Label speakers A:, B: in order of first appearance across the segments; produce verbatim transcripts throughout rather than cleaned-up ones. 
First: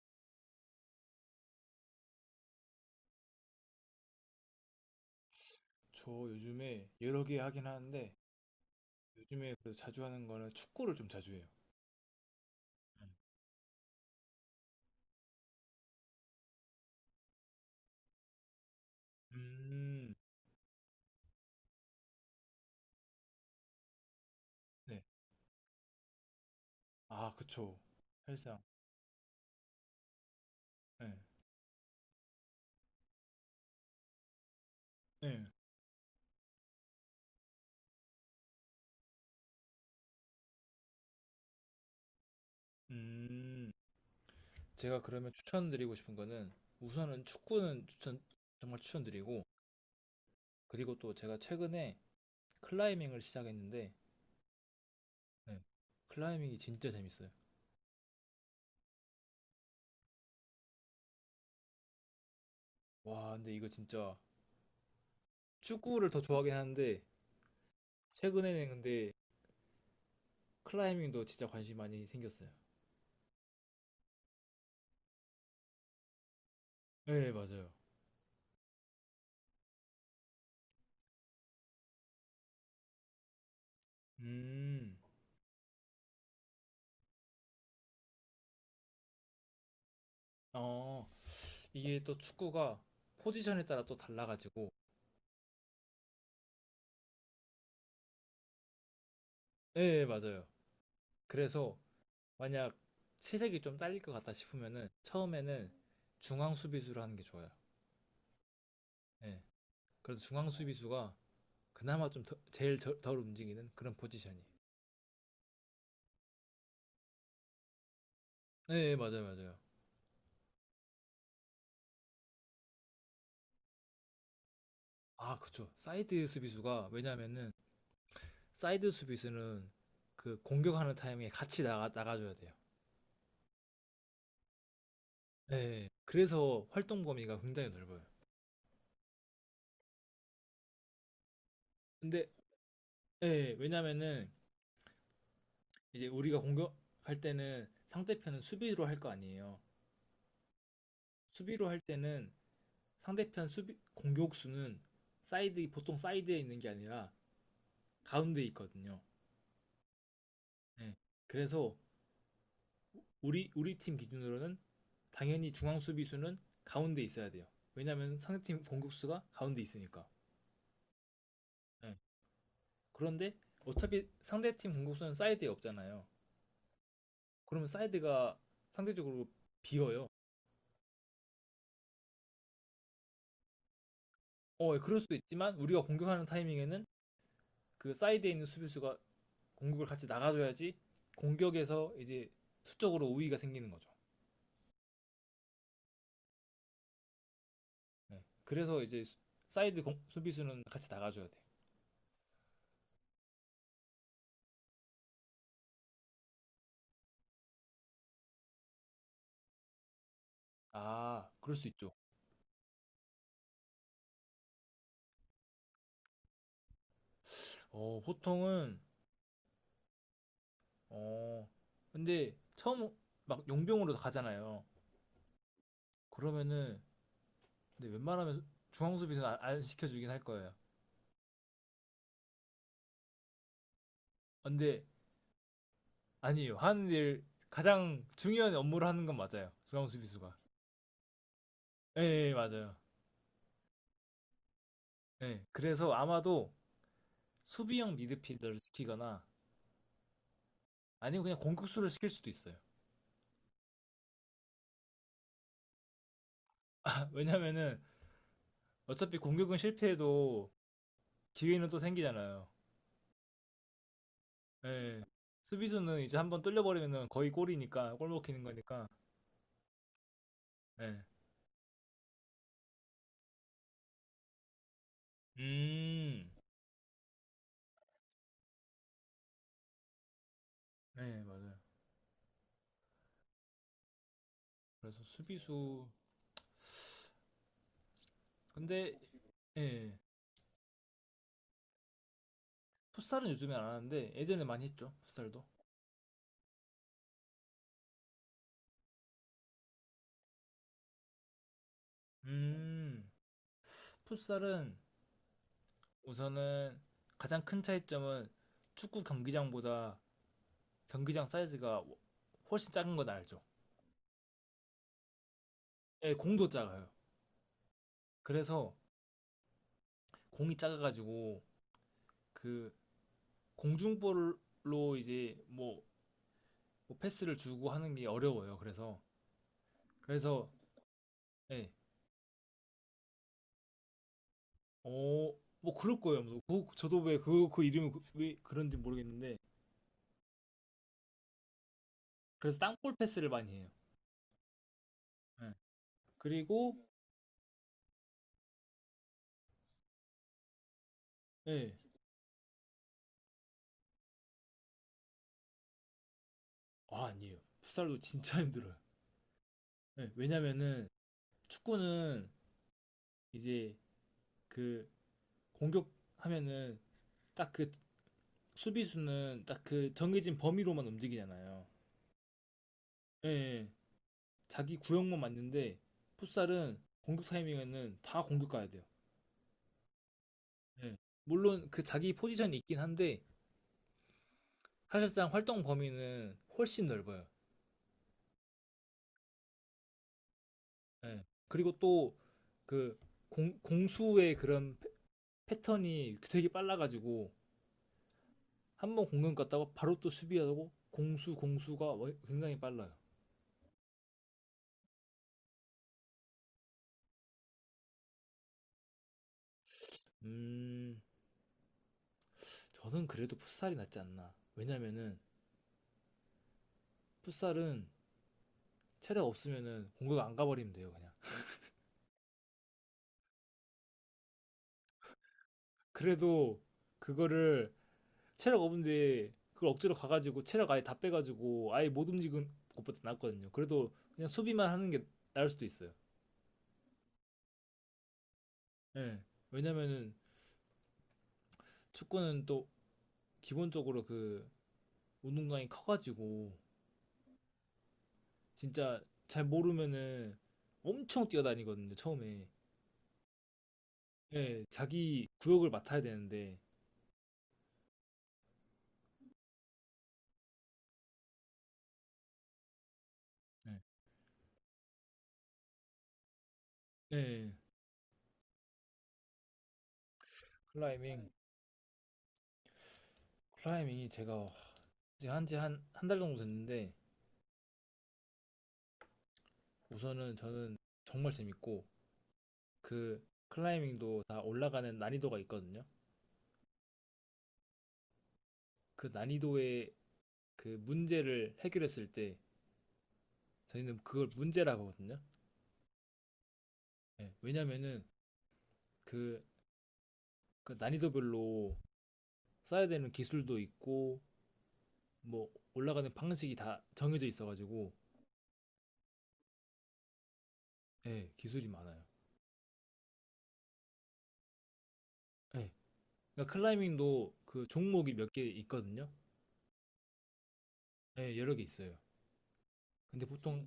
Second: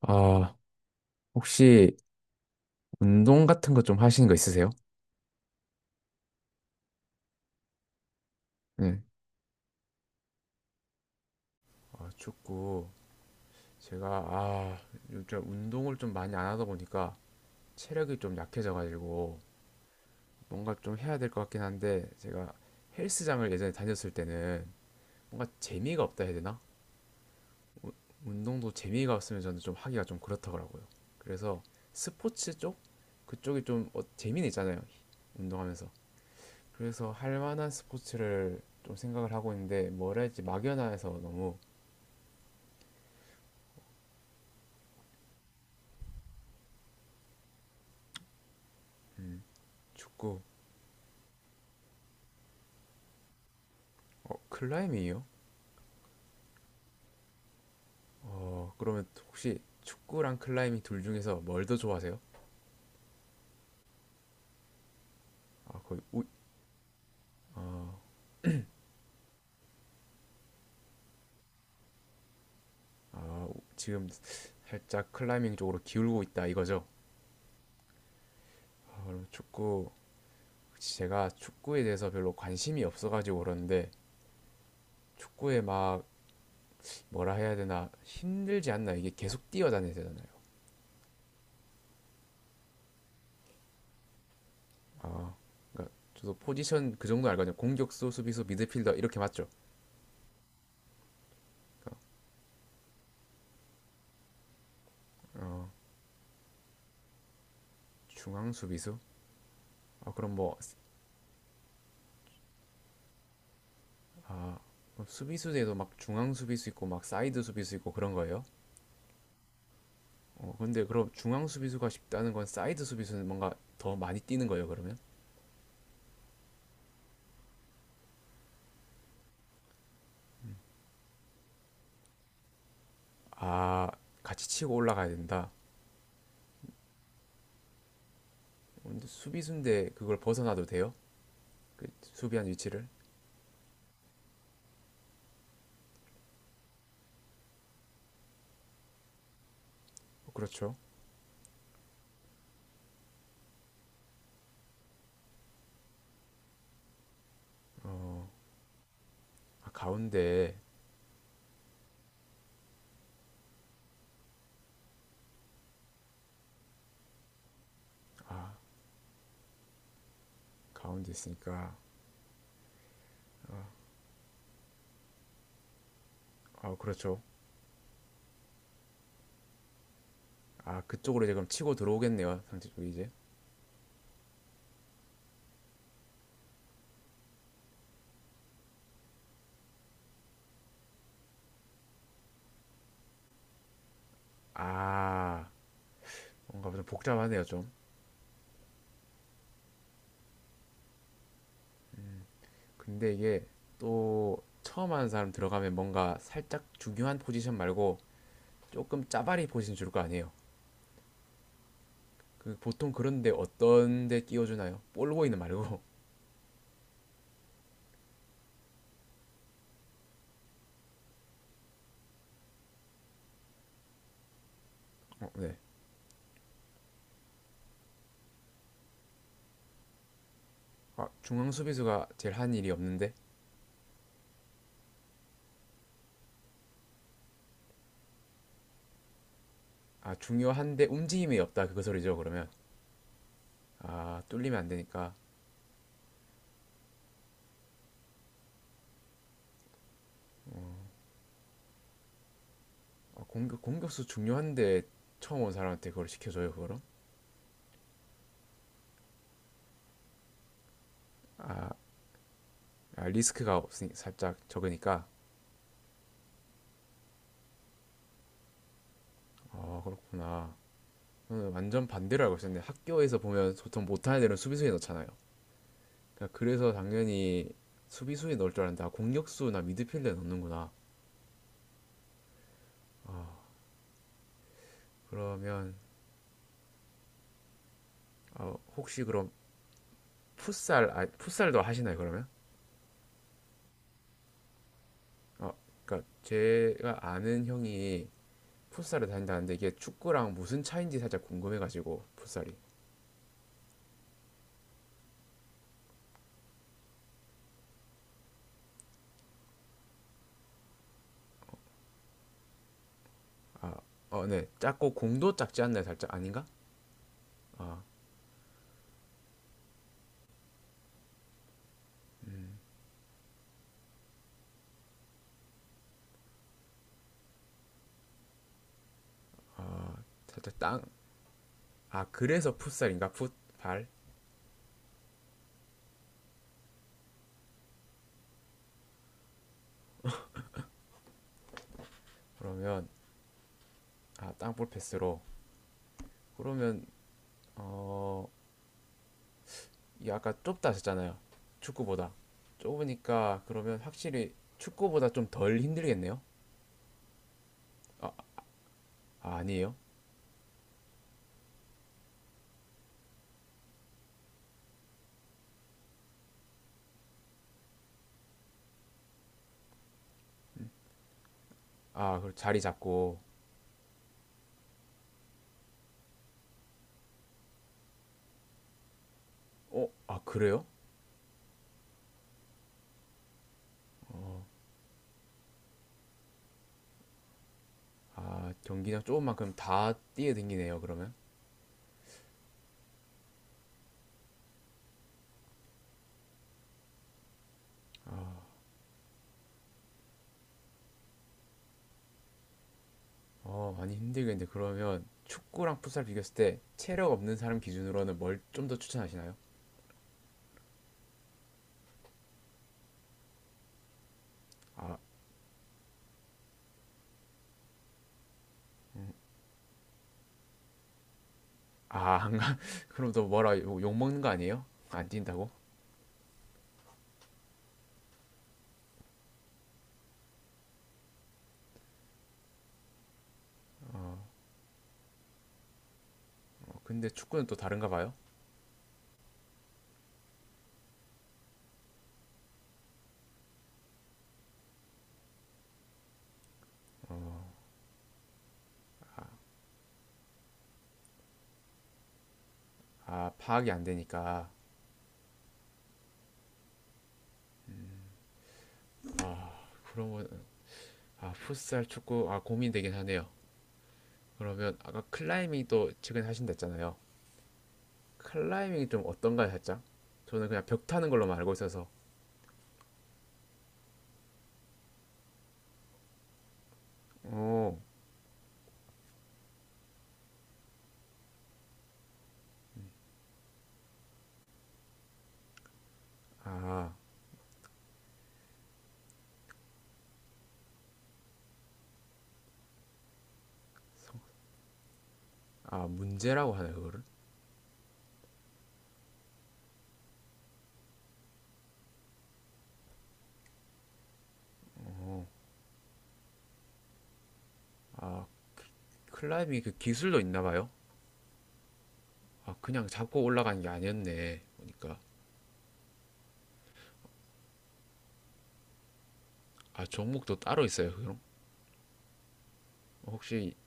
A: 아, 혹시 운동 같은 거 좀 하시는 거 있으세요?
B: 저 요즘에 여러 개 하긴 하는데
A: 네.
B: 요즘에 그래도 자주 하는 거는 축구를 좀 자주 해요.
A: 아, 축구. 제가, 아, 요즘 운동을 좀 많이 안 하다 보니까 체력이 좀 약해져가지고
B: 음,
A: 뭔가 좀 해야 될 것 같긴 한데 제가 헬스장을 예전에 다녔을 때는
B: 네.
A: 뭔가 재미가 없다 해야 되나?
B: 아, 그쵸. 헬스장.
A: 운동도 재미가 없으면 저는 좀 하기가 좀 그렇더라고요.
B: 네.
A: 그래서 스포츠 쪽? 그쪽이 좀 어, 재미는 있잖아요.
B: 네.
A: 운동하면서. 그래서 할 만한 스포츠를 좀 생각을 하고 있는데 뭐라 할지 막연해서 너무
B: 음, 제가 그러면 추천드리고 싶은 거는 우선은 축구는 추천, 정말 추천드리고,
A: 축구,
B: 그리고 또 제가 최근에 클라이밍을 시작했는데
A: 어, 클라이밍이요?
B: 네. 클라이밍이 진짜 재밌어요.
A: 어, 그러면 혹시 축구랑 클라이밍 둘 중에서 뭘 더 좋아하세요?
B: 와, 근데 이거 진짜
A: 아, 거의
B: 축구를 더
A: 우,
B: 좋아하긴 하는데 최근에는 근데 클라이밍도 진짜 관심 많이 생겼어요.
A: 아, 우- 지금 살짝 클라이밍 쪽으로 기울고 있다 이거죠?
B: 네, 맞아요.
A: 아, 그럼 축구, 제가 축구에 대해서 별로 관심이 없어가지고 그러는데
B: 음,
A: 축구에 막 뭐라 해야 되나 힘들지 않나 이게 계속 뛰어다녀야 되잖아요.
B: 어, 이게 또 축구가 포지션에 따라 또 달라가지고.
A: 저도 포지션 그 정도 알거든요. 공격수, 수비수, 미드필더 이렇게 맞죠?
B: 예 예, 맞아요. 그래서 만약 체력이 좀 딸릴 것 같다 싶으면은 처음에는 중앙 수비수로 하는 게 좋아요.
A: 중앙 수비수?
B: 예.
A: 아,
B: 그래서
A: 그럼
B: 중앙
A: 뭐
B: 수비수가 그나마 좀 더- 제일 저- 덜 움직이는 그런 포지션이.
A: 아, 수비수에도 막 중앙 수비수 있고 막 사이드 수비수 있고 그런 거예요?
B: 예 예, 맞아요, 맞아요.
A: 어, 근데 그럼 중앙 수비수가 쉽다는 건 사이드 수비수는 뭔가 더 많이 뛰는 거예요, 그러면?
B: 아, 그쵸. 사이드 수비수가 왜냐면은, 사이드 수비수는 그 공격하는 타이밍에 같이 나가 나가줘야 돼요.
A: 아, 같이 치고 올라가야 된다.
B: 예 예. 그래서 활동 범위가 굉장히 넓어요.
A: 근데 수비수인데 그걸 벗어나도 돼요? 그
B: 근데
A: 수비한 위치를?
B: 예 예. 왜냐면은 이제 우리가 공격할 때는 상대편은 수비로 할 거 아니에요.
A: 어, 그렇죠.
B: 수비로 할 때는 상대편 수비 공격수는 사이드 보통 사이드에 있는 게 아니라 가운데 에 있거든요.
A: 아, 가운데,
B: 네. 그래서 우리 우리 팀 기준으로는 당연히 중앙 수비수는 가운데 있어야 돼요. 왜냐면 상대팀 공격수가 가운데 있으니까.
A: 가운데 있으니까.
B: 네. 그런데 어차피 상대팀 공격수는 사이드에 없잖아요.
A: 아, 그렇죠.
B: 그러면 사이드가 상대적으로 비어요.
A: 아, 그쪽으로 이제 그럼 치고 들어오겠네요, 상대 쪽이 이제.
B: 어, 예, 그럴 수도 있지만 우리가 공격하는 타이밍에는 그 사이드에 있는 수비수가 공격을 같이 나가줘야지 공격에서 이제 수적으로 우위가 생기는 거죠.
A: 아, 뭔가 좀 복잡하네요, 좀.
B: 네. 그래서 이제 사이드 공- 수비수는 같이 나가줘야 돼.
A: 근데 이게 또 처음 하는 사람 들어가면 뭔가 살짝 중요한 포지션 말고 조금 짜바리 포지션 줄 거 아니에요.
B: 아, 그럴 수 있죠.
A: 그 보통 그런데 어떤 데 끼워주나요? 볼보이는 말고.
B: 어, 보통은, 어, 근데 처음 막 용병으로 가잖아요.
A: 어, 네.
B: 그러면은 근데 웬만하면 중앙 수비수는 안, 안 시켜주긴 할 거예요.
A: 아, 중앙 수비수가 제일 한 일이 없는데?
B: 근데 아니에요. 하는 일 가장 중요한 업무를 하는 건 맞아요. 중앙
A: 아,
B: 수비수가.
A: 중요한데 움직임이 없다. 그거
B: 예,
A: 소리죠,
B: 예
A: 그러면.
B: 맞아요.
A: 아, 뚫리면 안 되니까.
B: 예. 그래서 아마도 수비형 미드필더를 시키거나 아니면 그냥 공격수를 시킬 수도 있어요.
A: 아, 공격, 공격수 중요한데 처음 온 사람한테 그걸 시켜줘요, 그거를?
B: 왜냐면은 어차피 공격은 실패해도 기회는 또 생기잖아요.
A: 아, 리스크가 없으니 살짝
B: 예.
A: 적으니까.
B: 수비수는 이제 한번 뚫려버리면은 거의 골이니까, 골 먹히는 거니까.
A: 아, 그렇구나.
B: 예.
A: 저는 완전 반대로 알고 있었는데 학교에서 보면 보통 못하는 애들은 수비수에 넣잖아요.
B: 음.
A: 그러니까 그래서 당연히 수비수에 넣을 줄 알았는데 아, 공격수나 미드필더에 넣는구나.
B: 네, 맞아요. 그래서
A: 그러면
B: 수비수
A: 어,
B: 근데
A: 혹시 그럼
B: 예.
A: 풋살 아, 풋살도 하시나요 그러면?
B: 풋살은 요즘에 안 하는데 예전에 많이 했죠. 풋살도.
A: 어, 그러니까 제가 아는 형이 풋살을 다닌다는데 이게 축구랑 무슨 차인지 살짝 궁금해가지고 풋살이
B: 음. 풋살은 우선은 가장 큰 차이점은 축구 경기장보다 경기장 사이즈가 훨씬 작은 건 알죠.
A: 아, 어, 네 작고 공도 작지 않나요
B: 예,
A: 살짝 아닌가?
B: 공도 작아요. 그래서 공이 작아가지고 그 공중볼로 이제 뭐, 뭐 패스를 주고 하는 게 어려워요. 그래서 그래서
A: 살짝 땅
B: 예,
A: 아 그래서 풋살인가 풋발
B: 어, 뭐 그럴 거예요. 뭐 그- 저도 왜 그 그 이름이 그- 왜 그런지 모르겠는데 그래서
A: 그러면
B: 땅볼 패스를 많이 해요.
A: 아 땅볼 패스로
B: 예. 그리고
A: 그러면 어, 이 아까 좁다 하셨잖아요.
B: 예,
A: 축구보다. 좁으니까 그러면 확실히 축구보다 좀 덜 힘들겠네요.
B: 아 아니에요. 풋살도 진짜 힘들어요.
A: 아, 아니에요?
B: 예, 왜냐면은 축구는 이제 그 공격하면은 딱그 수비수는 딱 그 정해진 범위로만 움직이잖아요.
A: 아, 그럼 자리 잡고.
B: 예, 예. 자기 구역만 맞는데 풋살은 공격 타이밍에는 다 공격 가야 돼요.
A: 어, 아, 그래요?
B: 예. 물론 그 자기 포지션이 있긴 한데 사실상 활동 범위는 훨씬 넓어요.
A: 아, 경기장 좁은 만큼 다 뛰어댕기네요, 그러면.
B: 예. 그리고 또 그 공수의 그런 패- 패턴이 되게 빨라가지고 한 번 공격 갔다가 바로 또 수비하고 공수 공수가 워- 굉장히 빨라요.
A: 어, 많이 힘들겠는데 그러면 축구랑 풋살 비교했을 때 체력 없는 사람 기준으로는 뭘 좀 더 추천하시나요?
B: 음, 저는 그래도 풋살이 낫지 않나.
A: 아,
B: 왜냐면은 풋살은 체력 없으면은 공격 안 가버리면 돼요 그냥.
A: 아, 안 가. 그럼 또 뭐라 욕, 먹는 거 아니에요? 안 뛴다고?
B: 그래도 그거를 체력 없는데 그걸 억지로 가가지고 체력 아예 다 빼가지고 아예 못 움직은 것보다 낫거든요. 그래도 그냥 수비만 하는 게 나을 수도 있어요.
A: 어, 근데 축구는 또 다른가 봐요.
B: 예. 왜냐면은 축구는 또 기본적으로 그 운동량이 커가지고 진짜 잘 모르면은 엄청 뛰어다니거든요 처음에.
A: 아, 파악이 안 되니까.
B: 예. 자기 구역을 맡아야 되는데
A: 그러면 아, 풋살, 축구, 아, 고민되긴 하네요.
B: 예,
A: 그러면 아까 클라이밍도 최근에 하신다 했잖아요.
B: 예.
A: 클라이밍이 좀 어떤가요, 살짝? 저는 그냥 벽 타는
B: 클라이밍
A: 걸로만 알고 있어서.
B: 클라이밍이 제가 한지 한 한 달 정도 됐는데
A: 어,
B: 우선은 저는 정말 재밌고 그 클라이밍도 다 올라가는 난이도가 있거든요.
A: 아,
B: 그 난이도의 그 문제를 해결했을 때 저희는 그걸 문제라고 하거든요.
A: 아, 문제라고 하나요, 그거를?
B: 예, 왜냐면은 그, 그 난이도별로 써야 되는 기술도 있고 뭐 올라가는 방식이 다 정해져 있어가지고.
A: 클라이밍이 그 기술도 있나 봐요?
B: 예, 기술이 많아요.
A: 아, 그냥 잡고 올라가는 게 아니었네. 보니까.
B: 예. 그러니까 클라이밍도 그 종목이 몇 개 있거든요.
A: 아, 종목도 따로 있어요, 그럼?
B: 예, 여러 개 있어요. 근데
A: 혹시
B: 보통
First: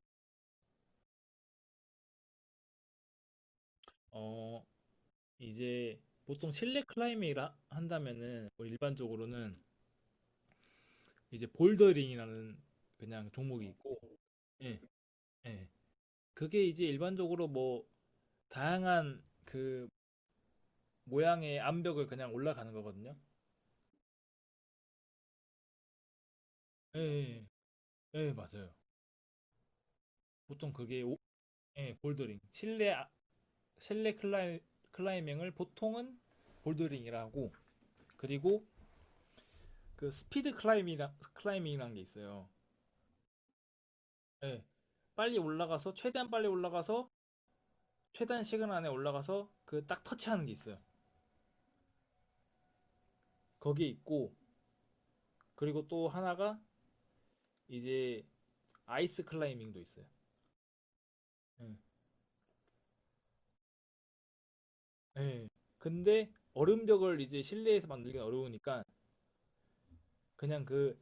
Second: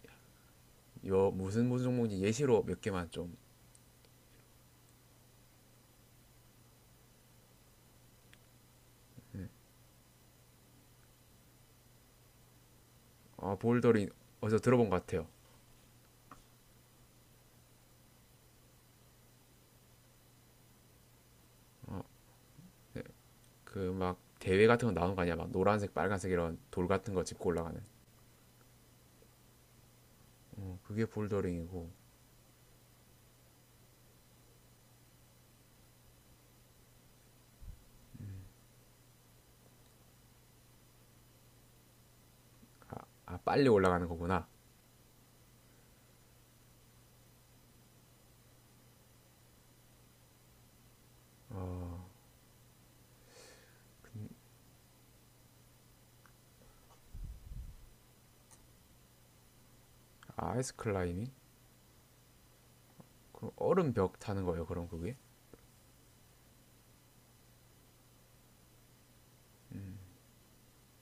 A: 요 무슨 무슨 종목인지 예시로 몇 개만 좀.
B: 어 이제 보통 실내 클라이밍을 하- 한다면은 우리 일반적으로는 이제 볼더링이라는 그냥
A: 아,
B: 종목이 있고,
A: 볼더링 어디서
B: 예,
A: 들어본 것 같아요.
B: 예. 그게 이제 일반적으로 뭐 다양한 그 모양의 암벽을 그냥 올라가는 거거든요.
A: 그 막 대회 같은 거 나오는 거 아니야? 막 노란색, 빨간색 이런 돌
B: 예,
A: 같은 거
B: 예,
A: 짚고 올라가는.
B: 예, 예, 맞아요. 보통
A: 어,
B: 그게
A: 그게
B: 오-
A: 볼더링이고
B: 예, 볼더링. 실내 아- 실내 클라이, 클라이밍을 보통은 볼더링이라고, 그리고 그 스피드 클라이밍이라, 클라이밍이라는 게 있어요.
A: 아 빨리 올라가는 거구나
B: 예. 빨리 올라가서 최대한 빨리 올라가서 최단 시간 안에 올라가서 그 딱 터치하는 게 있어요. 거기 에 있고, 그리고 또 하나가 이제 아이스 클라이밍도 있어요.
A: 아 아이스 클라이밍
B: 예.
A: 그럼 얼음 벽 타는 거예요 그럼 그게
B: 예. 근데 얼음벽을 이제 실내에서 만들긴 어려우니까 그냥 그,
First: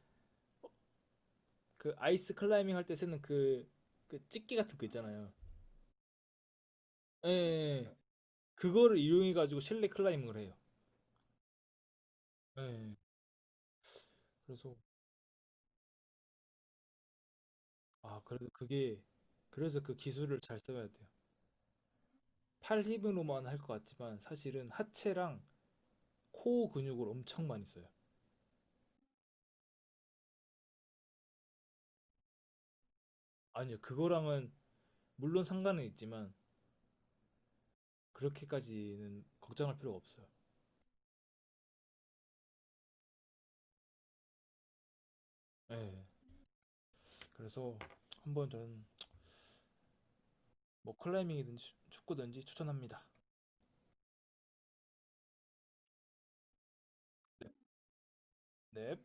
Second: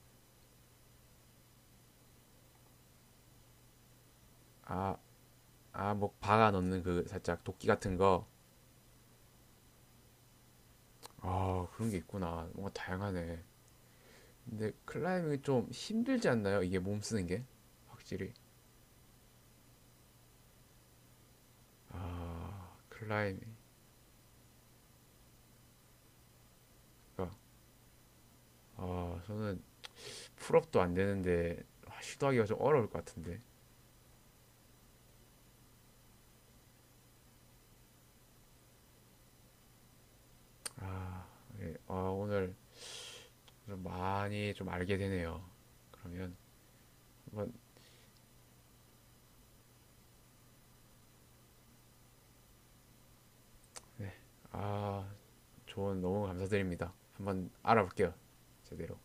B: 그 아이스 클라이밍 할 때 쓰는 그, 그 찍기 같은 거 있잖아요.
A: 아아뭐 박아 넣는 그
B: 예, 예.
A: 살짝 도끼
B: 예.
A: 같은 거아
B: 그거를 이용해 가지고 실내 클라이밍을 해요.
A: 그런 게 있구나
B: 예,
A: 뭔가
B: 예.
A: 다양하네 근데
B: 그래서
A: 클라이밍이 좀 힘들지 않나요 이게 몸 쓰는 게
B: 아,
A: 확실히
B: 그래도 그게 그래서 그 기술을 잘 써야 돼요.
A: 아
B: 팔
A: 클라이밍
B: 힘으로만 할 것 같지만 사실은 하체랑 코어 근육을
A: 그러니까
B: 엄청 많이 써요.
A: 아 저는 풀업도 안 되는데 아, 시도하기가 좀 어려울 것 같은데
B: 아니요, 그거랑은 물론 상관은 있지만 그렇게까지는 걱정할 필요가 없어요.
A: 아, 예. 아 오늘 좀 많이 좀 알게 되네요
B: 예.
A: 그러면 한번
B: 그래서 한번 저는 뭐 클라이밍이든지 축구든지 추천합니다.
A: 아 조언 너무 감사드립니다.
B: 네.
A: 한번 알아볼게요.
B: 넵.
A: 제대로.